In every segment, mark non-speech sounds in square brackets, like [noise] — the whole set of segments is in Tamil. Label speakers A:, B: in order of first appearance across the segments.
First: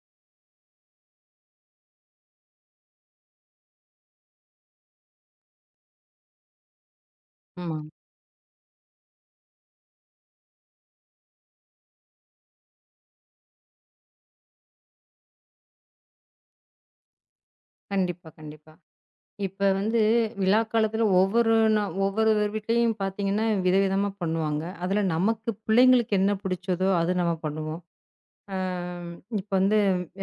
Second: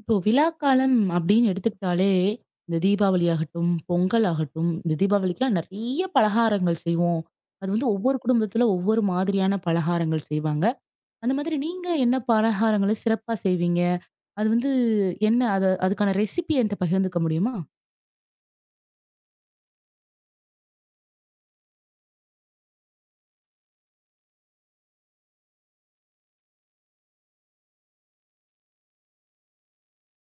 A: இப்போ விழாக்காலம் அப்படின்னு எடுத்துக்கிட்டாலே, இந்த தீபாவளி ஆகட்டும், பொங்கல் ஆகட்டும், இந்த தீபாவளிக்குலாம் நெறைய பலகாரங்கள் செய்வோம். அது
B: ஆமா.
A: வந்து ஒவ்வொரு குடும்பத்துல ஒவ்வொரு மாதிரியான பலகாரங்கள் செய்வாங்க. அந்த மாதிரி நீங்க என்ன பலகாரங்கள சிறப்பா செய்வீங்க? அது வந்து என்ன? அதுக்கான ரெசிபி என்ட்ட பகிர்ந்துக்க முடியுமா?
B: கண்டிப்பா, கண்டிப்பா. இப்ப வந்து விழா காலத்துல ஒவ்வொரு நா ஒவ்வொரு வீட்லயும் பார்த்தீங்கன்னா, விதவிதமா பண்ணுவாங்க. அதுல நமக்கு பிள்ளைங்களுக்கு என்ன பிடிச்சதோ, அது நம்ம பண்ணுவோம். அம் இப்ப வந்து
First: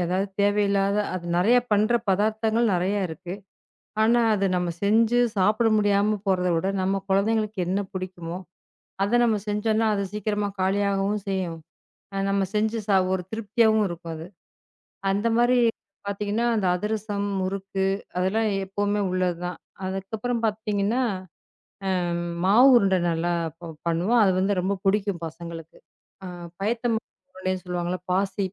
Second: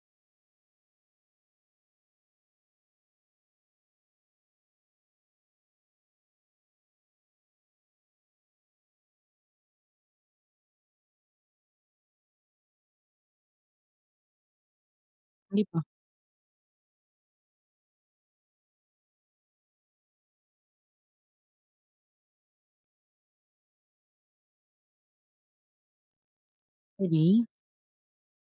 B: ஏதாவது தேவையில்லாத அது நெறைய பண்ற பதார்த்தங்கள் நெறையா இருக்கு. ஆனா, அது நம்ம செஞ்சு சாப்பிட முடியாம போறத விட, நம்ம குழந்தைங்களுக்கு என்ன பிடிக்குமோ, அத நம்ம செஞ்சோம்னா, அது சீக்கிரமா காலியாகவும் செய்யும். அ நம்ம செஞ்சு சா ஒரு திருப்தியாவும் இருக்கும் அது. அந்த மாரி
A: கண்டிப்பா.
B: பார்த்தீங்கன்னா, அந்த அதிரசம், முறுக்கு அதெல்லாம் எப்பவுமே உள்ளதுதான். அதுக்கப்புறம் பார்த்தீங்கன்னா, மாவு உருண்டை நல்லா பண்ணுவோம். அது வந்து ரொம்ப பிடிக்கும் பசங்களுக்கு. அ பயத்த மாவு
A: சரி.
B: உருண்டைன்னு சொல்லுவாங்கல்ல, பாசி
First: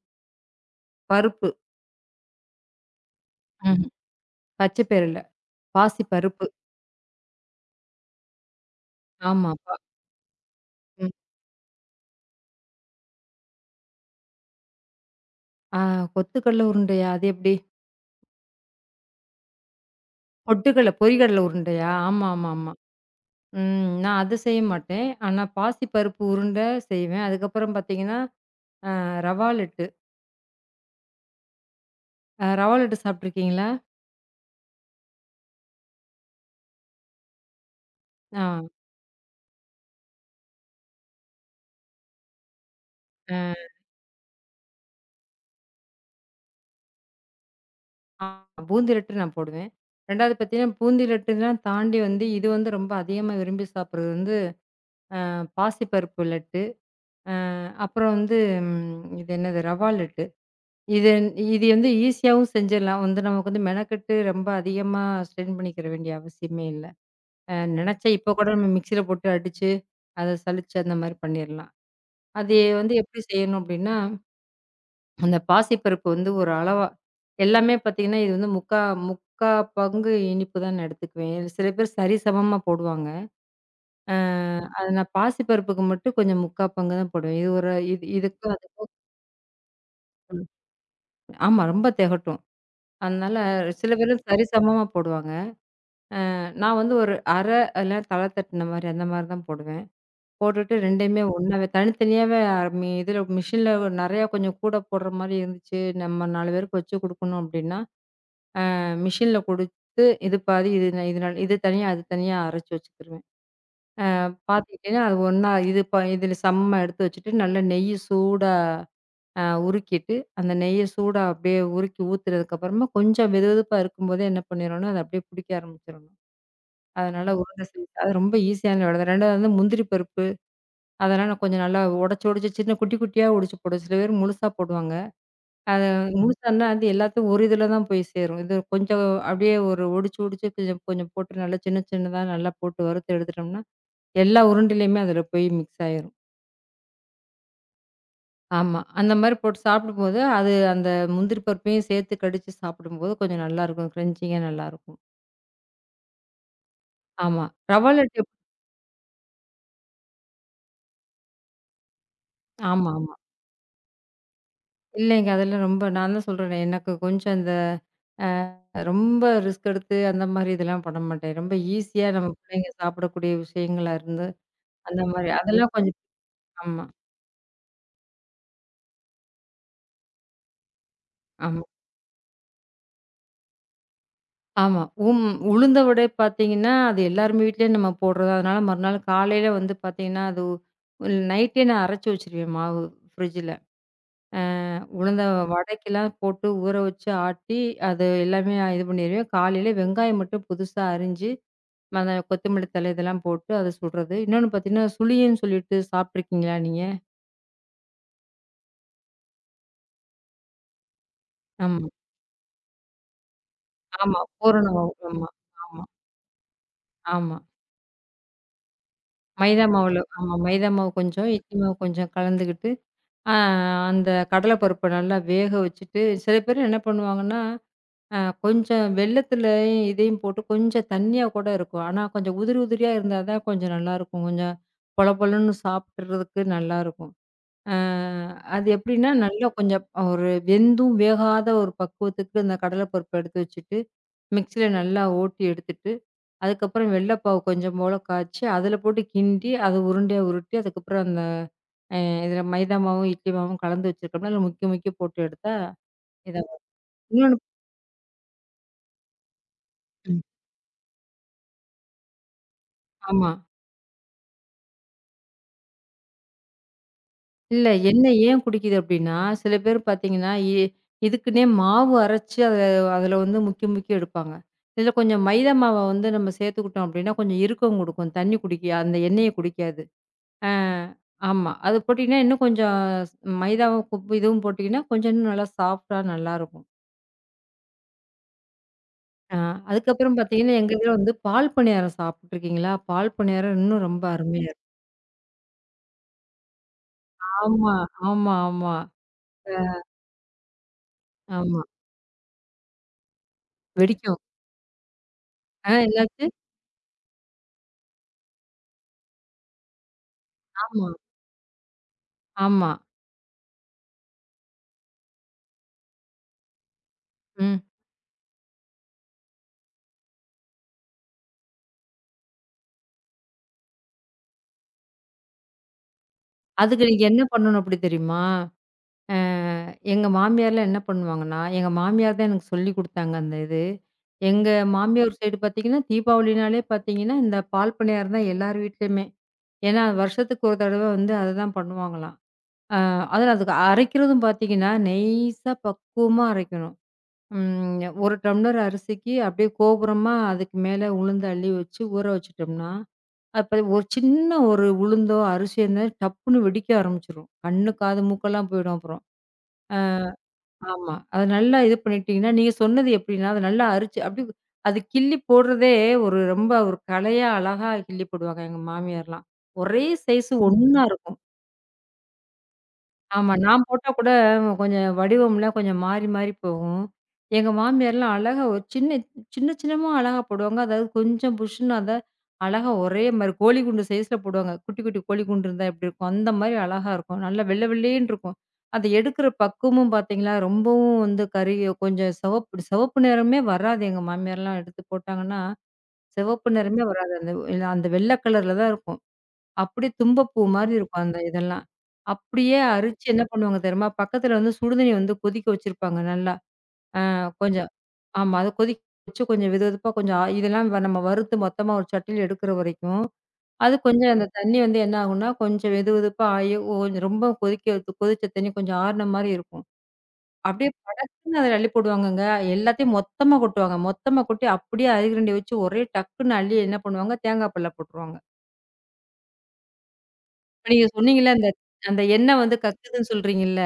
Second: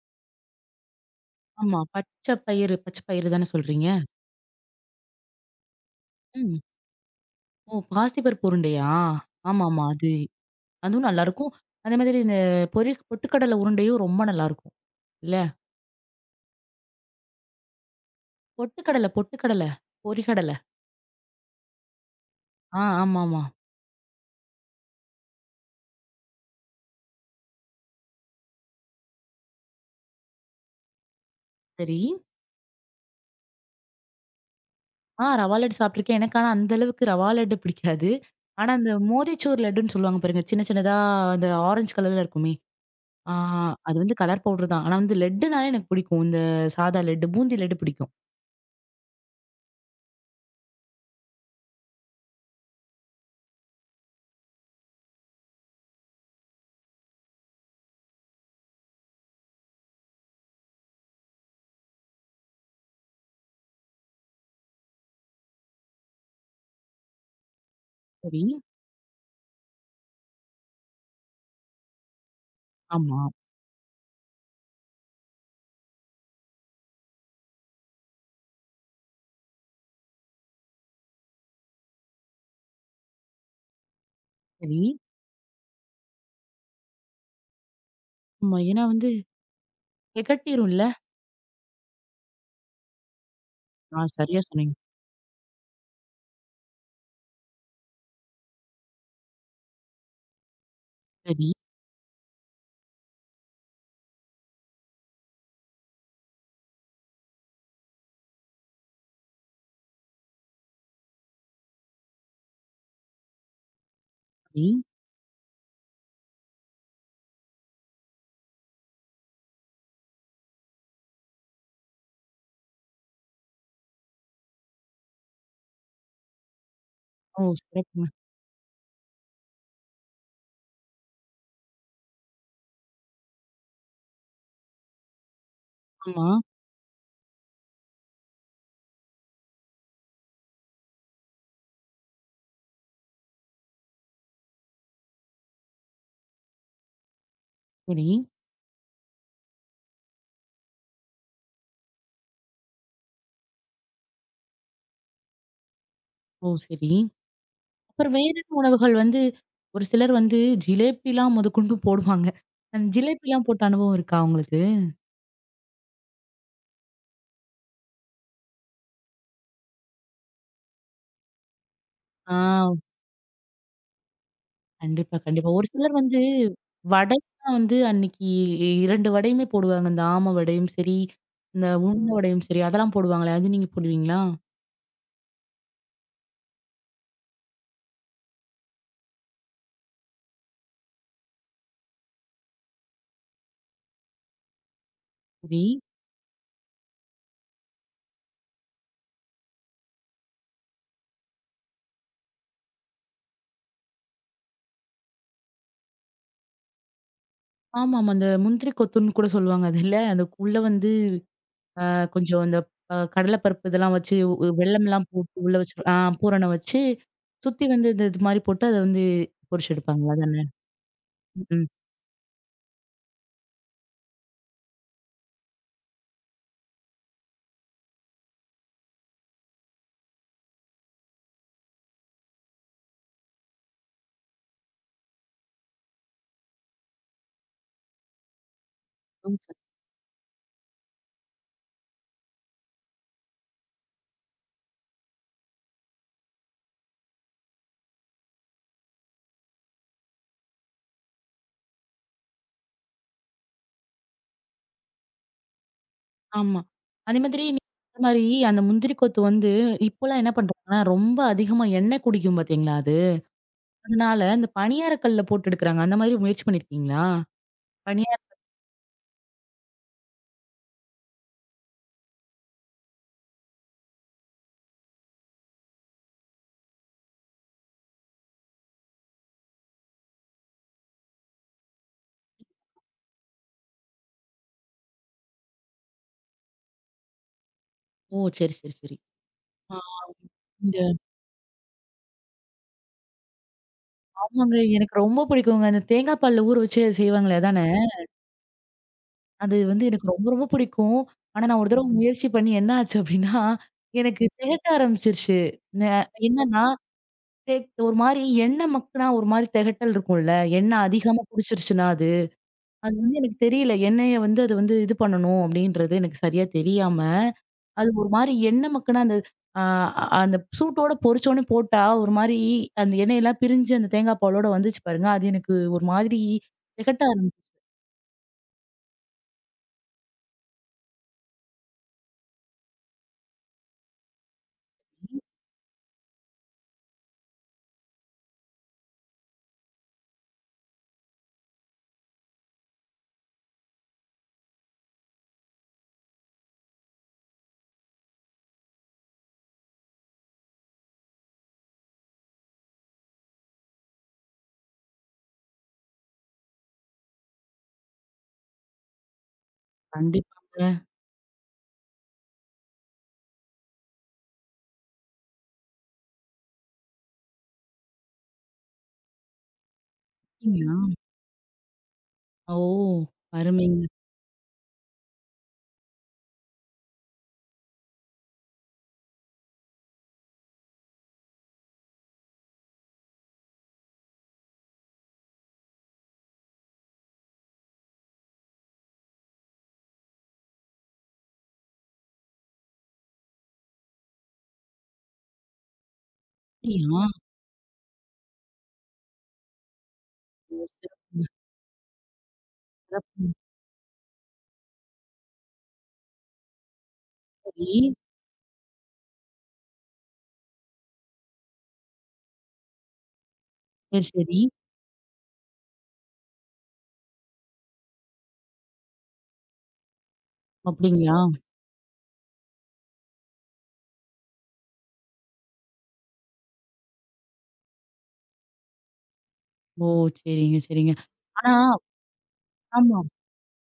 B: பருப்பு.
A: ஆமா. பச்சை பயிறு தானே
B: ம்.
A: சொல்றீங்க?
B: பச்சை பயிறு இல்ல. பாசி பருப்பு.
A: ம். ஓ! பாசிப்பருப்பு உருண்டையா?
B: ஆமா.
A: ஆமாமா. அதுவும்
B: ம்.
A: நல்லாருக்கும். அதே மாதிரி இந்த பொரி பொட்டுக்கடலை உருண்டையும் ரொம்ப நல்லாருக்கும். இல்ல?
B: ஆ, கொத்துக்கடல உருண்டையா? அது எப்படி?
A: பொட்டுக்கடல, பொட்டுக்கடல. பொரிகடல.
B: பொட்டுக்கடல பொரிகடல உருண்டையா? ஆமா, ஆமா, ஆமா.
A: ஆ, ஆமாமா.
B: ம். நான் அது செய்ய மாட்டேன். ஆனா பாசி பருப்பு உருண்டை செய்வேன். அதுக்கப்புறம் பார்த்தீங்கன்னா, ரவா லட்டு.
A: சரி.
B: ரவா லட்டு சாப்பிட்டுருக்கீங்களா?
A: ஆ ரவா லட்டு சாப்ட்டுருக்கேன். எனக்கு ஆனா அந்த அளவுக்கு ரவா லட்டு பிடிக்காது.
B: ஆ.
A: ஆனா அந்த மோதிச்சூர் லட்டுன்னு சொல்லுவாங்க பாருங்க. சின்ன சின்னதா அந்த ஆரஞ்சு கலர்ல இருக்குமே. ஆ, அது வந்து கலர் பவுடர் தான். ஆனா வந்து லட்டுனாலே எனக்கு பிடிக்கும். இந்த சாதா லட்டு, பூந்தி லட்டு பிடிக்கும்.
B: அ பூந்தி லட்டு நான் போடுவேன். 2வது பார்த்தீங்கன்னா, பூந்தி லட்டுலாம் தாண்டி வந்து இது வந்து ரொம்ப அதிகமா விரும்பி சாப்பிடுறது வந்து பாசிப்பருப்பு லட்டு. அ அப்புறம் வந்து இது என்னது? ரவா லட்டு. இது இது வந்து ஈஸியாவும் செஞ்சிடலாம். வந்து நமக்கு வந்து மெனக்கெட்டு ரொம்ப அதிகமா ஸ்ட்ரெயின் பண்ணிக்கிற வேண்டிய அவசியமே இல்ல. நினைச்சா இப்போ
A: சரி.
B: கூட நம்ம மிக்ஸியில போட்டு அடிச்சு, அத சலிச்சு அந்த மாரி பண்ணிறலாம். அது வந்து
A: ஆமா.
B: எப்படி செய்யணும் அப்படின்னா அந்த பாசிப்பருப்பு வந்து ஒரு அளவா எல்லாமே பார்த்தீங்கன்னா, இது வந்து முக்கா முக்கா பங்கு இனிப்பு தான் நான் எடுத்துக்குவேன். சில பேர் சரிசமமா போடுவாங்க. அ
A: சரி.
B: அது நான் பாசிப்பருப்புக்கு மட்டும் கொஞ்சம் முக்கா பங்கு தான் போடுவேன். இது ஒரு இதுக்கும்
A: ஆமா. ஏன்னா வந்து
B: அதுக்கும்
A: திகட்டிரும்ல.
B: ஆமா ரொம்ப திகட்டும். அதனால சில
A: ஆ,
B: பேர்
A: சரியா சொன்னீங்க.
B: சரிசமமா போடுவாங்க. நான் வந்து ஒரு அரை இல்ல தல தட்டுன மாரி அந்த மாரி தான் போடுவேன். போட்டுட்டு 2யுமே
A: சரி,
B: ஒண்ணாவே தனித்தனியாவே மி இதுல மிஷின்ல நெறையா கொஞ்சம் கூட போடுற மாரி இருந்துச்சு. நம்ம 4 பேருக்கு வச்சு குடுக்கணும் அப்டின்னா, மிஷின்ல குடுத்து, இது பாதி இது ந இது நல் இது தனியா, அது தனியா அரைச்சு வச்சுக்கிருவேன்.
A: சரி.
B: பாத்துக்கிட்டீங்கன்னா, அது ஒண்ணா இதுல சமமா எடுத்து வச்சுட்டு, நல்லா நெய்ய சூடா அ உருக்கிட்டு, அந்த நெய்ய சூடா அப்படியே உருக்கி ஊத்துனதுக்கு அப்புறமா, கொஞ்சம் வெதுவெதுப்பா இருக்கும்போதே என்ன பண்ணிரணும்னா, அது அப்படியே புடிக்க ஆரம்பிச்சிரணும். அதனால
A: ஓ!
B: உருண்ட செஞ்சு
A: சிறப்புங்க.
B: அது ரொம்ப ஈஸியான வேலை தான். 2வது வந்து முந்திரி பருப்பு, அதெல்லாம் நான் கொஞ்சம் நல்லா உடைச்சு, உடைச்சு சின்ன குட்டி குட்டியா உடைச்சு போடுவேன். சில பேர் முழுசா போடுவாங்க. அத
A: ஆமா.
B: முழுசான்னா அது எல்லாத்தையும் ஒரு இதுல தான் போய் சேரும். இது கொஞ்சம் அப்படியே ஒரு ஒடிச்சு, ஒடிச்சு கொஞ்சம் கொஞ்சம் போட்டு நல்லா சின்ன சின்னதா நல்லா போட்டு வறுத்து எடுத்துட்டோம்னா, எல்லா உருண்டையிலயுமே அதுல போய் மிக்ஸ் ஆயிரும்.
A: சரி.
B: ஆமா. அந்த மாரி போட்டு சாப்பிடும்போது, அது அந்த முந்திரி பருப்பையும் சேர்த்து கடிச்சு சாப்பிடும்போது கொஞ்சம் நல்லாருக்கும். கிரன்ச்சிங்கா நல்லாருக்கும்.
A: ஓ! சரி.
B: ஆமா. ரவா
A: அப்புறம்
B: லட்டு.
A: வேற என்ன உணவுகள் வந்து ஒரு சிலர் வந்து ஜிலேபிலாம் முதற்கொண்டு போடுவாங்க. அந்த
B: ஆமா, ஆமா.
A: ஜிலேபிலாம் போட்ட அனுபவம் இருக்கா உங்களுக்கு?
B: இல்லைங்க. அதெல்லாம் ரொம்ப நான் தான் சொல்றேனே, எனக்கு கொஞ்சம் இந்த அ ரொம்ப ரிஸ்க் எடுத்து அந்த மாரி இதெல்லாம் பண்ண மாட்டேன். ரொம்ப ஈஸியா நம்ம
A: ஆ,
B: பிள்ளைங்க சாப்பிடக்கூடிய விஷயங்களா இருந்து, அந்த
A: கண்டிப்பா,
B: மாரி
A: கண்டிப்பா. ஒரு
B: அதெல்லாம்
A: சிலர்
B: கொஞ்சம்
A: வந்து
B: ஆமா,
A: வடைலாம் வந்து அன்னைக்கு 2 வடையுமே போடுவாங்க. இந்த ஆம வடையும் சரி,
B: ஆமா,
A: இந்த உளுந்த வடையும் சரி அதெல்லாம் போடுவாங்களே! அது நீங்க போடுவீங்களா?
B: ஆமா. உம் உளுந்த வடை பார்த்தீங்கன்னா, அது எல்லாருமே வீட்லயும் நம்ம போடுறது. அதனால மறுநாள் காலையில வந்து பார்த்தீங்கன்னா, அது நைட்டே நான் அரைச்சு வச்சுருவேன் மாவு ஃப்ரிட்ஜில. அ உளுந்த
A: சரி.
B: வடைக்கெல்லாம் போட்டு ஊற வச்சு ஆட்டி, அது எல்லாமே இது பண்ணிருவேன். காலையில வெங்காயம் மட்டும் புதுசா அரிஞ்சு, அந்த கொத்தமல்லி தழை இதெல்லாம் போட்டு அத சுடுறது. இன்னொன்னு பார்த்தீங்கன்னா, சுழியன்னு சொல்லிட்டு சாப்பிட்டுருக்கீங்களா நீங்க?
A: ஆமாமா. அந்த முந்திரி கொத்துன்னு கூட சொல்லுவாங்க அது இல்ல? அந்த உள்ள வந்து
B: ஆமா,
A: கொஞ்சம் அந்த கடலைப்பருப்பு இதெல்லாம் வச்சு
B: ஆமா.
A: உ
B: பூரண மாவு.
A: வெல்லம்லாம்
B: ஆமா,
A: போட்டு உள்ள வச்சு
B: ஆமா,
A: ஆ பூரணம் வச்சு
B: ஆமா.
A: சுத்தி வந்து இந்த இது மாரி போட்டு அத வந்து
B: மைதா
A: பொரிச்சு
B: மாவுல
A: எடுப்பாங்க.
B: ஆமா
A: அதானே?
B: மைதா மாவு கொஞ்சம், இட்லி
A: ம்.
B: மாவு கொஞ்சம் கலந்துக்கிட்டு ஆ, அந்த கடலை பருப்ப நல்லா வேக வச்சுட்டு, சில பேர் என்ன பண்ணுவாங்கன்னா, அ கொஞ்சம் வெல்லத்துலயும் இதையும் போட்டு கொஞ்சம் தண்ணியா கூட இருக்கும். ஆனா, கொஞ்சம் உதிரி உதிரியா இருந்தா தான் கொஞ்சம் நல்லாயிருக்கும். கொஞ்சம் பொல பொலன்னு சாப்பிடுறதுக்கு நல்லாயிருக்கும். அ அது எப்படின்னா, நல்லா
A: [unintelligible]
B: கொஞ்சம் ஒரு வெந்தும் வேகாத ஒரு பக்குவத்துக்கு அந்த கடலை பருப்ப எடுத்து வச்சுட்டு, மிக்ஸியில நல்லா ஓட்டி எடுத்துட்டு, அதுக்கப்புறம் வெள்ள பாவு கொஞ்சம் போல காய்ச்சி, அதில போட்டு கிண்டி, அத உருண்டையா உருட்டி, அதுக்கப்புறம் அந்த அ இதில மைதா மாவும், இட்லி மாவும் கலந்து வச்சிருக்கோம்னா, அதில முக்கி முக்கி போட்டு எடுத்தா இத
A: ஆமா. அதே
B: இன்னொன்னு
A: மாதிரி நீங்க சொன்ன மாரி அந்த முந்திரி கொத்து வந்து
B: ம்.
A: இப்போலாம் என்ன பண்றாங்கன்னா, ரொம்ப அதிகமா எண்ணெய் குடிக்கும் பார்த்தீங்களா அது?
B: ஆமா.
A: அதனால இந்த பணியார கல்ல போட்டு எடுக்குறாங்க. அந்த மாரி முயற்சி பண்ணியிருக்கீங்களா?
B: இல்ல
A: பணியார
B: எண்ணெய் ஏன் குடிக்குது அப்டின்னா, சில பேர் பார்த்தீங்கன்னா, இதுக்குன்னே மாவு அரைச்சு அதில வந்து முக்கி முக்கி எடுப்பாங்க. இதில கொஞ்சம் மைதா மாவ வந்து நம்ம சேர்த்துக்கிட்டோம் அப்டின்னா, கொஞ்சம் இறுக்கம் குடுக்கும். தண்ணி குடிக்க அந்த எண்ணெய குடிக்காது. ஆ ஆமா. அது போட்டீங்கன்னா, இன்னும் கொஞ்சம் மைதாவும், உப்பு இதுவும் போட்டீங்கன்னா, கொஞ்சம் இன்னும் நல்லா சாஃப்ட்டா நல்லாருக்கும்.
A: ஓ! சரி, சரி, சரி.
B: ஆ.
A: ஆ,
B: அதுக்கப்புறம் பார்த்தீங்கன்னா, எங்க
A: இந்த
B: இதுல வந்து பால் பணியாரம் சாப்பிட்டுருக்கீங்களா? பால் பணியாரம் இன்னும் ரொம்ப அருமையா
A: ஆமாங்க.
B: இருக்கும்.
A: எனக்கு ரொம்ப பிடிக்குங்க. அந்த தேங்காய் பால்ல ஊற வச்சு செய்வாங்களே அதானே?
B: ஆமா, ஆமா, ஆமா.
A: அது
B: அ
A: வந்து எனக்கு ரொம்ப, ரொம்ப பிடிக்கும். ஆனா நான்
B: ஆமா.
A: ஒரு தடவ முயற்சி பண்ணி என்ன ஆச்சு அப்டின்னா,
B: வெடிக்கும்.
A: எனக்கு திகட்ட ஆரம்பிச்சிருச்சு.
B: ஆ,
A: ந
B: என்னாச்சு?
A: என்னன்னா, தே ஒரு மாரி எண்ணெய் மக்குனா ஒரு மாரி திகட்டல் இருக்கும்ல. எண்ணெய்
B: ஆமா,
A: அதிகமா குடிச்சிருச்சுனா அது.
B: ஆமா.
A: அது வந்து எனக்கு தெரியல. எண்ணெய வந்து அது வந்து இது பண்ணணும் அப்படின்றது எனக்கு சரியா தெரியாம,
B: ம்.
A: அது ஒரு மாரி எண்ணெ மக்கன அந்த ஆ, அ அந்த சூட்டோட பொரிச்சோனே போட்டா, ஒரு மாரி அந்த எண்ணெயெல்லாம் பிரிஞ்சு அந்த தேங்காய் பாலோட வந்துச்சு பாருங்க. அது எனக்கு ஒரு மாதிரி
B: அதுக்கு
A: திகட்ட
B: நீங்க என்ன பண்ணணும்
A: ஆரம்பிச்சது.
B: அப்படி தெரியுமா? அ எங்க மாமியார்லாம் என்ன பண்ணுவாங்கன்னா, எங்க மாமியார் தான் எனக்கு சொல்லிக் குடுத்தாங்க அந்த இது. எங்க மாமியார் சைடு பார்த்தீங்கன்னா, தீபாவளினாலே பார்த்தீங்கன்னா, இந்த பால் பணியாரம் தான் எல்லார் வீட்லயுமே. ஏன்னா, வருஷத்துக்கு ஒரு தடவ வந்து அததான் பண்ணுவாங்களாம். ஆ அதில அதுக்கு அரைக்கிறதும் பார்த்தீங்கன்னா, நைஸா பக்குவமா அரைக்கணும். 1 டம்ளர் அரிசிக்கு அப்படியே கோபுரமா அதுக்கு மேல உளுந்து அள்ளி வச்சு ஊற வச்சுட்டோம்னா, அப்ப ஒரு சின்ன ஒரு உளுந்தோ, அரிசியோ இருந்தா டப்புன்னு வெடிக்க ஆரம்பிச்சுரும். கண்ணு, காது, மூக்கெல்லாம் போயிடும் அப்புறம்.
A: கண்டிப்பாங்க.
B: ஆமா. அத நல்லா இது பண்ணிட்டீங்கன்னா, நீங்க சொன்னது எப்படின்னா, அத நல்லா அரிச்சு அப்படியே அது கிள்ளி போடுறதே ஒரு ரொம்ப ஒரு கலையா அழகா கிள்ளி போடுவாங்க எங்க மாமியார்லாம். ஒரே சைஸ்
A: அப்டிங்களா?
B: ஒண்ணா இருக்கும்.
A: ஓ!
B: ஆமா. நான்
A: அருமைங்க.
B: போட்டா கூட கொஞ்சம் வடிவம்லாம் கொஞ்சம் மாறி, மாறி போகும். எங்க மாமியார்லாம் அழகா ஒரு சின்ன சின்ன சின்னமா அழகா போடுவாங்க. அதாவது கொஞ்சம் புஷ்ஷுன்னு அத அழகா ஒரே மாரி கோழி குண்டு சைஸ்ல போடுவாங்க. குட்டி, குட்டி கோழி குண்டு இருந்தா எப்டி இருக்கும்? அந்த மாரி அழகா இருக்கும். நல்லா வெள்ள வெள்ளேன்னு இருக்கும். அத எடுக்கிற பக்குவமும் பார்த்தீங்களா, ரொம்பவும் வந்து கறி கொஞ்சம் சிவப்பு சிவப்பு நிறமே வராது. எங்க மாமியார்லாம் எடுத்து போட்டாங்கன்னா, சிவப்பு நிறமே
A: அப்படியா?
B: வராது. அந்த அந்த வெள்ள கலர்ல தான் இருக்கும். அப்படியே தும்பப்பூ
A: ஓ!
B: மாரி இருக்கும் அந்த
A: சிறப்புங்க,
B: இதெல்லாம். அப்படியே அரிச்சு என்ன
A: சிறப்புங்க.
B: பண்ணுவாங்க தெரியுமா? பக்கத்துல வந்து சுடுதண்ணி வந்து கொதிக்க வச்சிருப்பாங்க நல்லா. கொஞ்சம்
A: சரி,
B: ஆமா. அத கொதிக்க வச்சு கொஞ்சம் வெதுவெதுப்பா கொஞ்சம் ஆ இதெல்லாம் வ நம்ம வறுத்து மொத்தமா ஒரு சட்டியில எடுக்கிற வரைக்கும், அது
A: சரி,
B: கொஞ்சம் அந்த
A: சரி.
B: தண்ணி வந்து என்ன ஆகும்னா, கொஞ்சம் வெதுவெதுப்பா ஆயி ஓ கொஞ்சம் ரொம்ப கொதிக்க வைத்து- கொதிச்ச தண்ணி கொஞ்சம் ஆறுன மாரி இருக்கும். அப்படியே
A: அப்படிங்களா?
B: படக்குன்னு அதுல அள்ளி போடுவாங்கங்க. எல்லாத்தையும் மொத்தமா கொட்டுவாங்க. மொத்தமா கொட்டி அப்படியே அரிகரண்டி வச்சு ஒரே டக்குன்னு அள்ளி என்ன பண்ணுவாங்க, தேங்காய் பால்ல போட்டுருவாங்க.
A: ஓ! சரிங்க,
B: இப்ப நீங்க
A: சரிங்க.
B: சொன்னீங்கல்ல, அந்த
A: ஆனா
B: அந்த எண்ணெய் வந்து
A: ஆமா,
B: கக்குதுன்னு சொல்றீங்கல்ல.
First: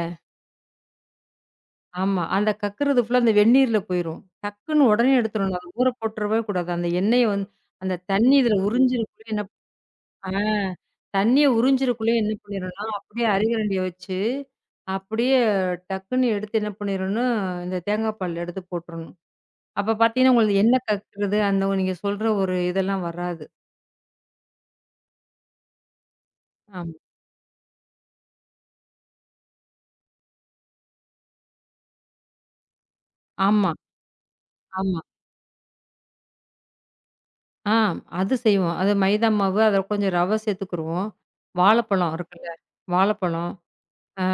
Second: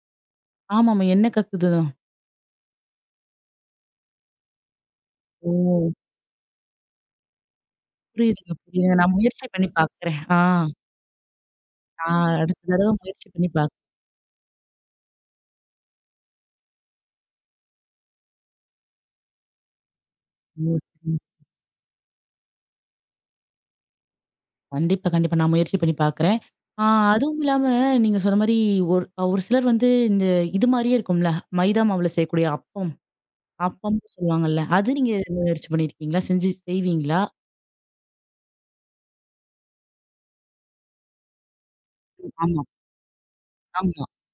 A: ஆமாமா. எண்ணெ கக்குதுதான்.
B: ஆமா. அந்த கக்குறது ஃபுல்லா அந்த வெந்நீர்ல போயிரும். டக்குன்னு உடனே
A: ஓ!
B: எடுத்துறணும். அத ஊற போட்டுறவே கூடாது. அந்த எண்ணெய வந்து அந்த தண்ணி
A: புரியுதுங்க,
B: இதில
A: புரியுதுங்க. நான்
B: உறிஞ்சிறக்குள்ள என்ன
A: முயற்சி பண்ணி பாக்குறேன்.
B: ஆ
A: ஆ.
B: தண்ணிய
A: ஆ
B: உறிஞ்சிறக்குள்ளயே என்ன
A: அடுத்த
B: பண்ணிரணும்னா,
A: தடவ
B: அப்படியே
A: முயற்சி பண்ணி
B: அரிகரண்டிய வச்சு, அப்படியே டக்குன்னு எடுத்து என்ன பண்ணிரணும், இந்த தேங்காய் பால் எடுத்து போட்டுறணும். அப்ப பார்த்தீங்கன்னா, உங்களுக்கு
A: பார்க்கணும்.
B: எண்ணெய்
A: சரிங்க.
B: கக்குறது, அந்த நீங்க சொல்ற ஒரு இதெல்லாம் வராது.
A: கண்டிப்பா, கண்டிப்பா. நான் முயற்சி பண்ணி பார்க்குறேன். ஆ
B: ஆமா.
A: அதுவும் இல்லாம நீங்க சொன்ன மாரி ஒரு ஒரு சிலர் வந்து இந்த இது மாரியே இருக்கும்ல. மைதா மாவுல செய்யக்கூடிய அப்பம்.
B: ஆமா,
A: அப்பம்ன்னு சொல்லுவாங்கல்ல. அது
B: ஆமா.
A: நீங்க முயற்சி பண்ணியிருக்கீங்களா? செஞ்சு செய்வீங்களா?
B: ஆ. அது செய்வோம். அது மைதா மாவு, அதில கொஞ்சம் ரவை சேர்த்துக்குருவோம். வாழைப்பழம் இருக்குல்ல,
A: ஆமா,
B: வாழைப்பழம்,
A: ஆமா.
B: அ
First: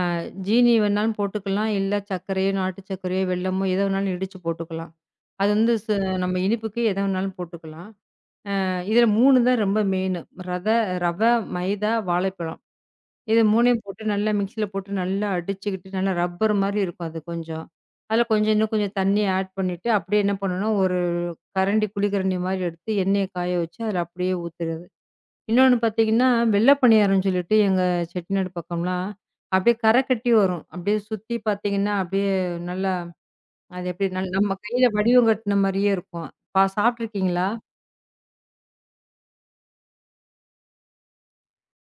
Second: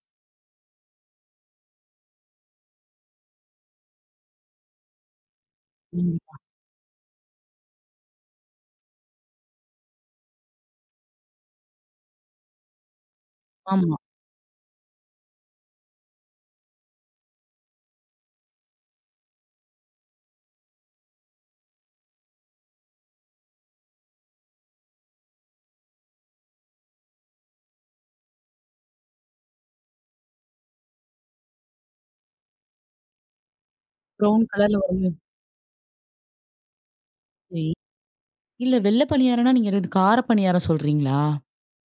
B: ஜீனி வேணாலும் போட்டுக்கலாம். இல்ல சர்க்கரையோ, நாட்டு சர்க்கரையோ, வெல்லமோ எத வேணாலும் இடிச்சு போட்டுக்கலாம். அது வந்து ச
A: ம்.
B: நம்ம இனிப்புக்கு எத வேணாலும் போட்டுக்கலாம். இதில 3 தான் ரொம்ப மெயினு. ரத ரவை, மைதா, வாழைப்பழம். இது 3யும்
A: ஆமா.
B: போட்டு நல்லா மிக்ஸியில போட்டு நல்லா அடிச்சுக்கிட்டு, நல்லா ரப்பர் மாரி இருக்கும் அது கொஞ்சம். அதில கொஞ்சம் இன்னும் கொஞ்சம் தண்ணி ஆட் பண்ணிட்டு, அப்படியே என்ன பண்ணணும்னா, ஒரு கரண்டி குழிக்கரண்டி மாரி எடுத்து எண்ணெய காய வச்சு, அதில அப்படியே ஊத்துறது. இன்னொன்னு பார்த்தீங்கன்னா, வெள்ள பணியாரம்ன்னு சொல்லிட்டு எங்க செட்டிநாடு பக்கம்லாம் அப்படியே கரை கட்டி வரும். அப்படியே சுத்தி பார்த்தீங்கன்னா, அப்படியே நல்லா அது எப்படி நல்
A: ப்ரவுன்
B: நம்ம
A: கலர்ல
B: கையில
A: வரும்போது
B: வடிவம் கட்டின மாரியே இருக்கும். சாப்பிட்டுருக்கீங்களா?
A: சரி. இல்ல வெள்ள பணியாரம்னா நீங்க இது கார பணியாரம் சொல்றீங்களா?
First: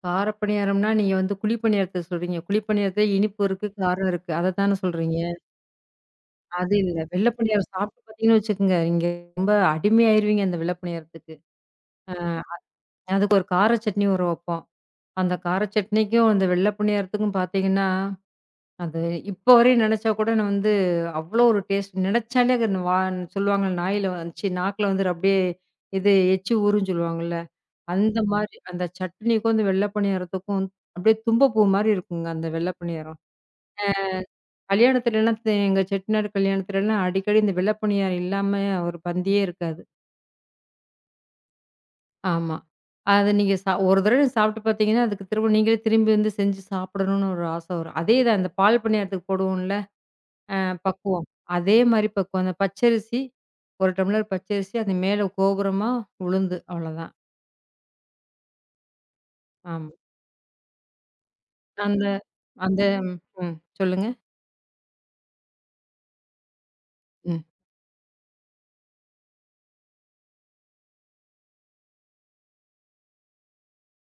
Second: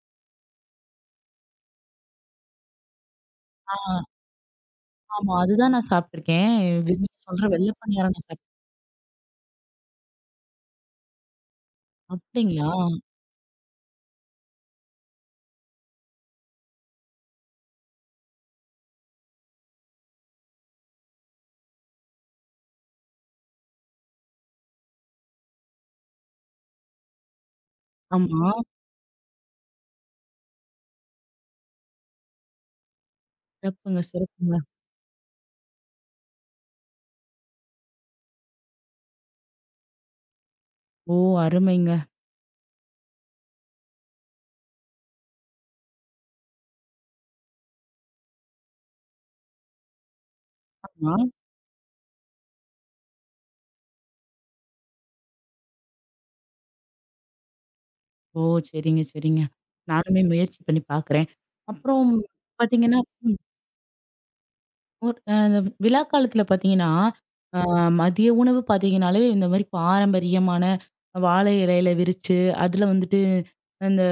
B: கார பணியாரம்னா, நீங்க வந்து குழி பணியாரத்த சொல்றீங்க. குழி பணியாரத்துல இனிப்பு இருக்கு,
A: ஆ,
B: காரம் இருக்கு. அத தான சொல்றீங்க?
A: ஆமா. அதுதான் நான் சாப்ட்டுருக்கேன்.
B: அது இல்ல.
A: நீங்க
B: வெள்ள
A: சொல்ற
B: பணியாரம்
A: வெள்ள
B: சாப்பிட்டு
A: பணியாரம் நான்
B: பார்த்தீங்கன்னு
A: சாப்ட்டேன்.
B: வச்சுக்கோங்க, நீங்க ரொம்ப அடிமையாயிருவீங்க அந்த வெள்ள பணியாரத்துக்கு. அ
A: அப்படிங்களா?
B: அதுக்கு ஒரு கார சட்னி ஊற வைப்போம். அந்த கார சட்னிக்கும், அந்த வெள்ள பணியாரத்துக்கும் பார்த்தீங்கன்னா அது இப்போ வரையும் நினைச்சா கூட நான் வந்து அவ்வளோ ஒரு டேஸ்ட் நினைச்சாலே அது வா சொல்லுவாங்கல்ல நாயில வந்துச்சு நாக்குல வந்துட்டு அப்படியே இது எச்சி ஊறுன்னு சொல்லுவாங்கல்ல அந்த ஆமா.
A: ஆமா.
B: மாதிரி அந்த சட்னிக்கும் அந்த வெள்ளை பணியாரத்துக்கும் வந்து அப்படியே தும்பப்பூ மாதிரி இருக்குங்க அந்த வெள்ளை பணியாரம்
A: சிறப்புங்க, சிறப்புங்க.
B: கல்யாணத்துலலாம் தே- எங்க செட்டிநாடு கல்யாணத்துலலாம் அடிக்கடி இந்த வெள்ளை பணியாரம் இல்லாம ஒரு பந்தியே இருக்காது.
A: ஓ! அருமைங்க.
B: ஆமா. அதை நீங்க சா ஒரு தடவை சாப்பிட்டு பார்த்தீங்கன்னா அதுக்கு திரும்ப நீங்களே திரும்பி வந்து செஞ்சு சாப்பிடணும்னு ஒரு ஆசை வரும் அதே தான் இந்த பால் பணியாரத்துக்கு போடுவோம்ல அ
A: ஆ.
B: பக்குவம். அதே மாரி பக்குவம். அந்த பச்சரிசி 1 டம்ளர் பச்சரிசி அது மேல கோபுரமா உளுந்து அவ்வளோதான்.
A: ஓ! சரிங்க, சரிங்க.
B: ஆமா.
A: நானுமே முயற்சி பண்ணி பார்க்குறேன். ம்.
B: அந்த
A: அப்புறம்
B: அந்த
A: பார்த்தீங்கன்னா,
B: ம். சொல்லுங்க.
A: ஒரு அ விழா காலத்துல பார்த்தீங்கன்னா,
B: ம்.
A: அ மதிய உணவு பார்த்தீங்கன்னாலே, இந்த மாரி பாரம்பரியமான வாழை இலையில விரிச்சு, அதுல வந்துட்டு அந்த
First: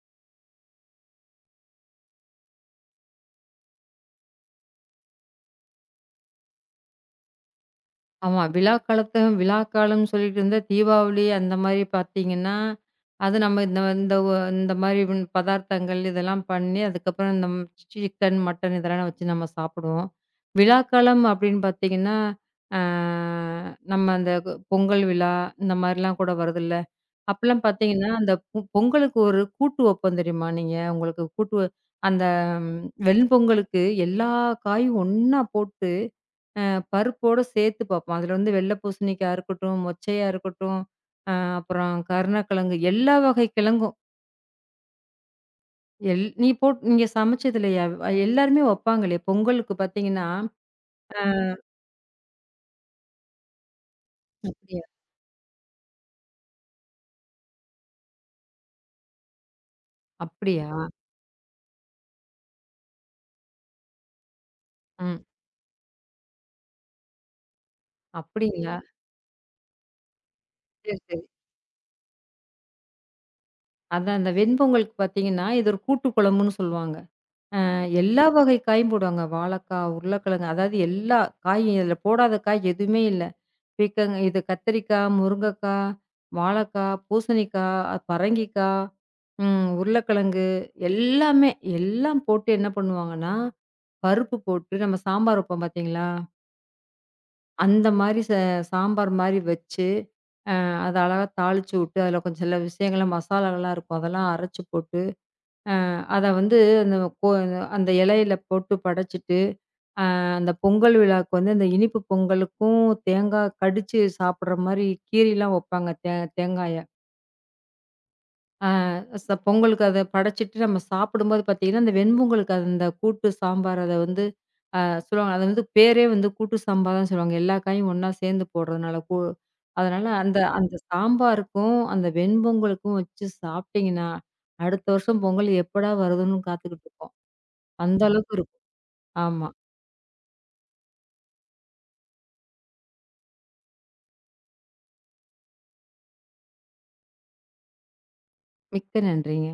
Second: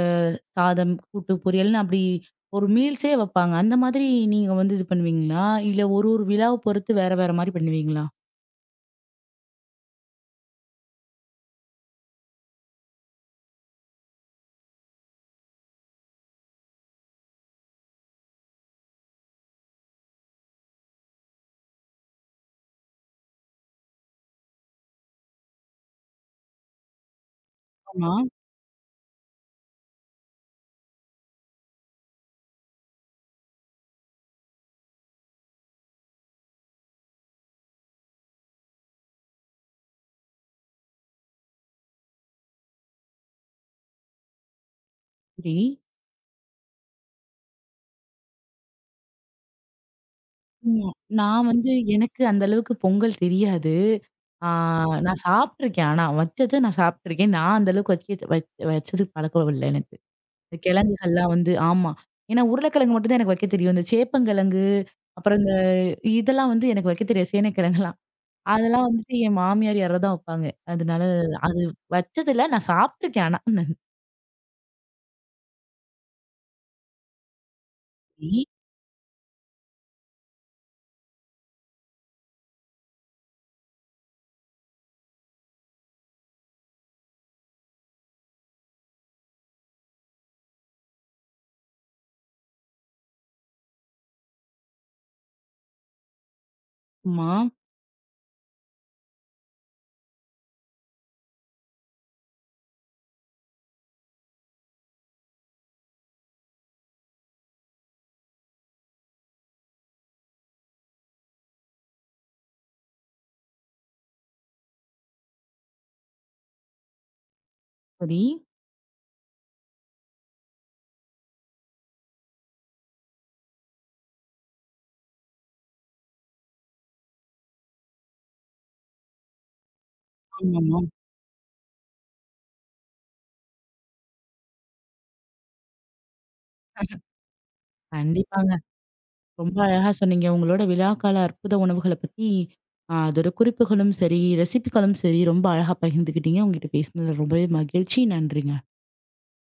A: சாதம், கூட்டு, பொரியல்னு அப்படி ஒரு மீல்ஸே வப்பாங்க. அந்த மாதிரி நீங்க வந்து இது பண்ணுவீங்களா? இல்ல ஒரு ஒரு விழாவ பொறுத்து வேற வேற மாரி பண்ணுவீங்களா?
B: ஆமா. விழா காலத்த விழா காலம்னு சொல்லிட்டு இருந்தா தீபாவளி அந்த மாரி பார்த்தீங்கன்னா, அது நம்ம இந்த இந்த இந்த மாரி பதார்த்தங்கள் இதெல்லாம் பண்ணி அதுக்கப்புறம் இந்த சிக்கன், மட்டன் இதெல்லாம் வச்சு நம்ம சாப்பிடுவோம். விழாக்காலம் அப்படின்னு பார்த்தீங்கன்னா, அ நம்ம அந்த பொங்கல் விழா இந்த மாரிலாம் கூட வருதுல்ல. அப்பலாம் பார்த்தீங்கன்னா,
A: ஆமா.
B: அந்த பொங்கலுக்கு ஒரு கூட்டு வைப்போம் தெரியுமா? நீங்க உங்களுக்கு கூட்டு வ- அந்த ம், வெண்பொங்கலுக்கு எல்லா காயும் ஒண்ணா போட்டு, பருப்போட சேர்த்து பார்ப்போம். அதுல வந்து வெள்ள பூசணிக்காயா இருக்கட்டும், மொச்சையா இருக்கட்டும், அ அப்புறம் கருணக்கிழங்கு எல்லா வகை கிழங்கும்.
A: சரி.
B: எல் நீ போட் நீங்க சமைச்சதில்லையா? எல்லாருமே வைப்பாங்களே! பொங்கலுக்கு பார்த்தீங்கன்னா
A: ம். நான் வந்து எனக்கு அந்த அளவுக்கு பொங்கல் தெரியாது. ஆ,
B: அப்படியா?
A: நான் சாப்பிட்டுருக்கேன். ஆனா வச்சது நான் சாப்பிட்டுருக்கேன். நான் அந்த அளவுக்கு வச்சது வச்சது பழக்கம் இல்ல எனக்கு. இந்த
B: அப்படியா?
A: கிழங்குகள்லாம் வந்து ஆமா. ஏன்னா உருளைக்கிழங்கு மட்டும் தான் எனக்கு வைக்க தெரியும். இந்த சேப்பங்கிழங்கு,
B: ம்.
A: அப்புறம் இந்த இதெல்லாம் வந்து எனக்கு வைக்க தெரியாது. சேனைக்கிழங்குலாம்.
B: அப்படிங்களா?
A: அதெல்லாம் வந்துட்டு என் மாமியார் யாராவது தான் வைப்பாங்க.
B: சரி,
A: அதனால
B: சரி.
A: அது வச்சதில்ல. நான் சாப்பிட்டுருக்கேன் ஆனா.
B: அதான் அந்த வெண்பொங்கலுக்கு பார்த்தீங்கன்னா, இது ஒரு கூட்டு குழம்புன்னு சொல்லுவாங்க. எல்லா
A: நன்றி.
B: வகை காயும் போடுவாங்க. வாழைக்காய், உருளைக்கிழங்கு அதாவது எல்லா காயும் இதுல போடாத காய் எதுவுமே இல்ல. பீர்க்கங் இது கத்திரிக்காய், முருங்கைக்காய், வாழைக்காய், பூசணிக்காய், பரங்கிக்காய், உருளைக்கிழங்கு எல்லாமே எல்லாம் போட்டு என்ன பண்ணுவாங்கன்னா, பருப்பு போட்டு நம்ம சாம்பார் வைப்போம் பார்த்தீங்களா?
A: ஆமா.
B: அந்த மாரி சாம்பார் மாரி வச்சு, அ அத அழகா தாளிச்சு விட்டு, அதில கொஞ்சம் சில விஷயங்கள்லாம் மசாலாலாம் இருக்கும். அதெல்லாம் அரைச்சு போட்டு, அத வந்து அந்த கோ அந்த இலையில போட்டு படச்சிட்டு அந்த பொங்கல் விழாவுக்கு வந்து அந்த இனிப்பு பொங்கலுக்கும் தேங்காய் கடிச்சு சாப்பிடுற மாரி கீரிலாம் வைப்பாங்க. தேங்காய.
A: சரி.
B: ஆ ச பொங்கலுக்கு அத படைச்சிட்டு நம்ம சாப்பிடும்போது பார்த்தீங்கன்னா, அந்த வெண்பொங்கலுக்கு அது அந்த கூட்டு சாம்பார் அத வந்து அ சொல்லுவாங்க. அது வந்து பேரே வந்து கூட்டு சாம்பார் தான் சொல்லுவாங்க. எல்லா காயும் ஒண்ணா சேர்ந்து போடுறதுனால. அதனால அந்த அந்த
A: ஆமாமா.
B: சாம்பாருக்கும், அந்த வெண்பொங்கலுக்கும் வச்சு சாப்பிட்டீங்கன்னா, அடுத்த வருஷம் பொங்கல் எப்படா வருதுன்னு காத்துக்கிட்டு இருப்போம். அந்த அளவுக்கு
A: கண்டிப்பாங்க.
B: இருக்கும். ஆமா.
A: ரொம்ப அழகா சொன்னீங்க. உங்களோட விழாக்கால அற்புத உணவுகள பத்தி, அதோட குறிப்புகளும் சரி, ரெசிபிகளும் சரி ரொம்ப அழகா பகிர்ந்துக்கிட்டீங்க. உங்ககிட்ட பேசினதுல ரொம்பவே மகிழ்ச்சி. நன்றிங்க.
B: மிக்க நன்றிங்க.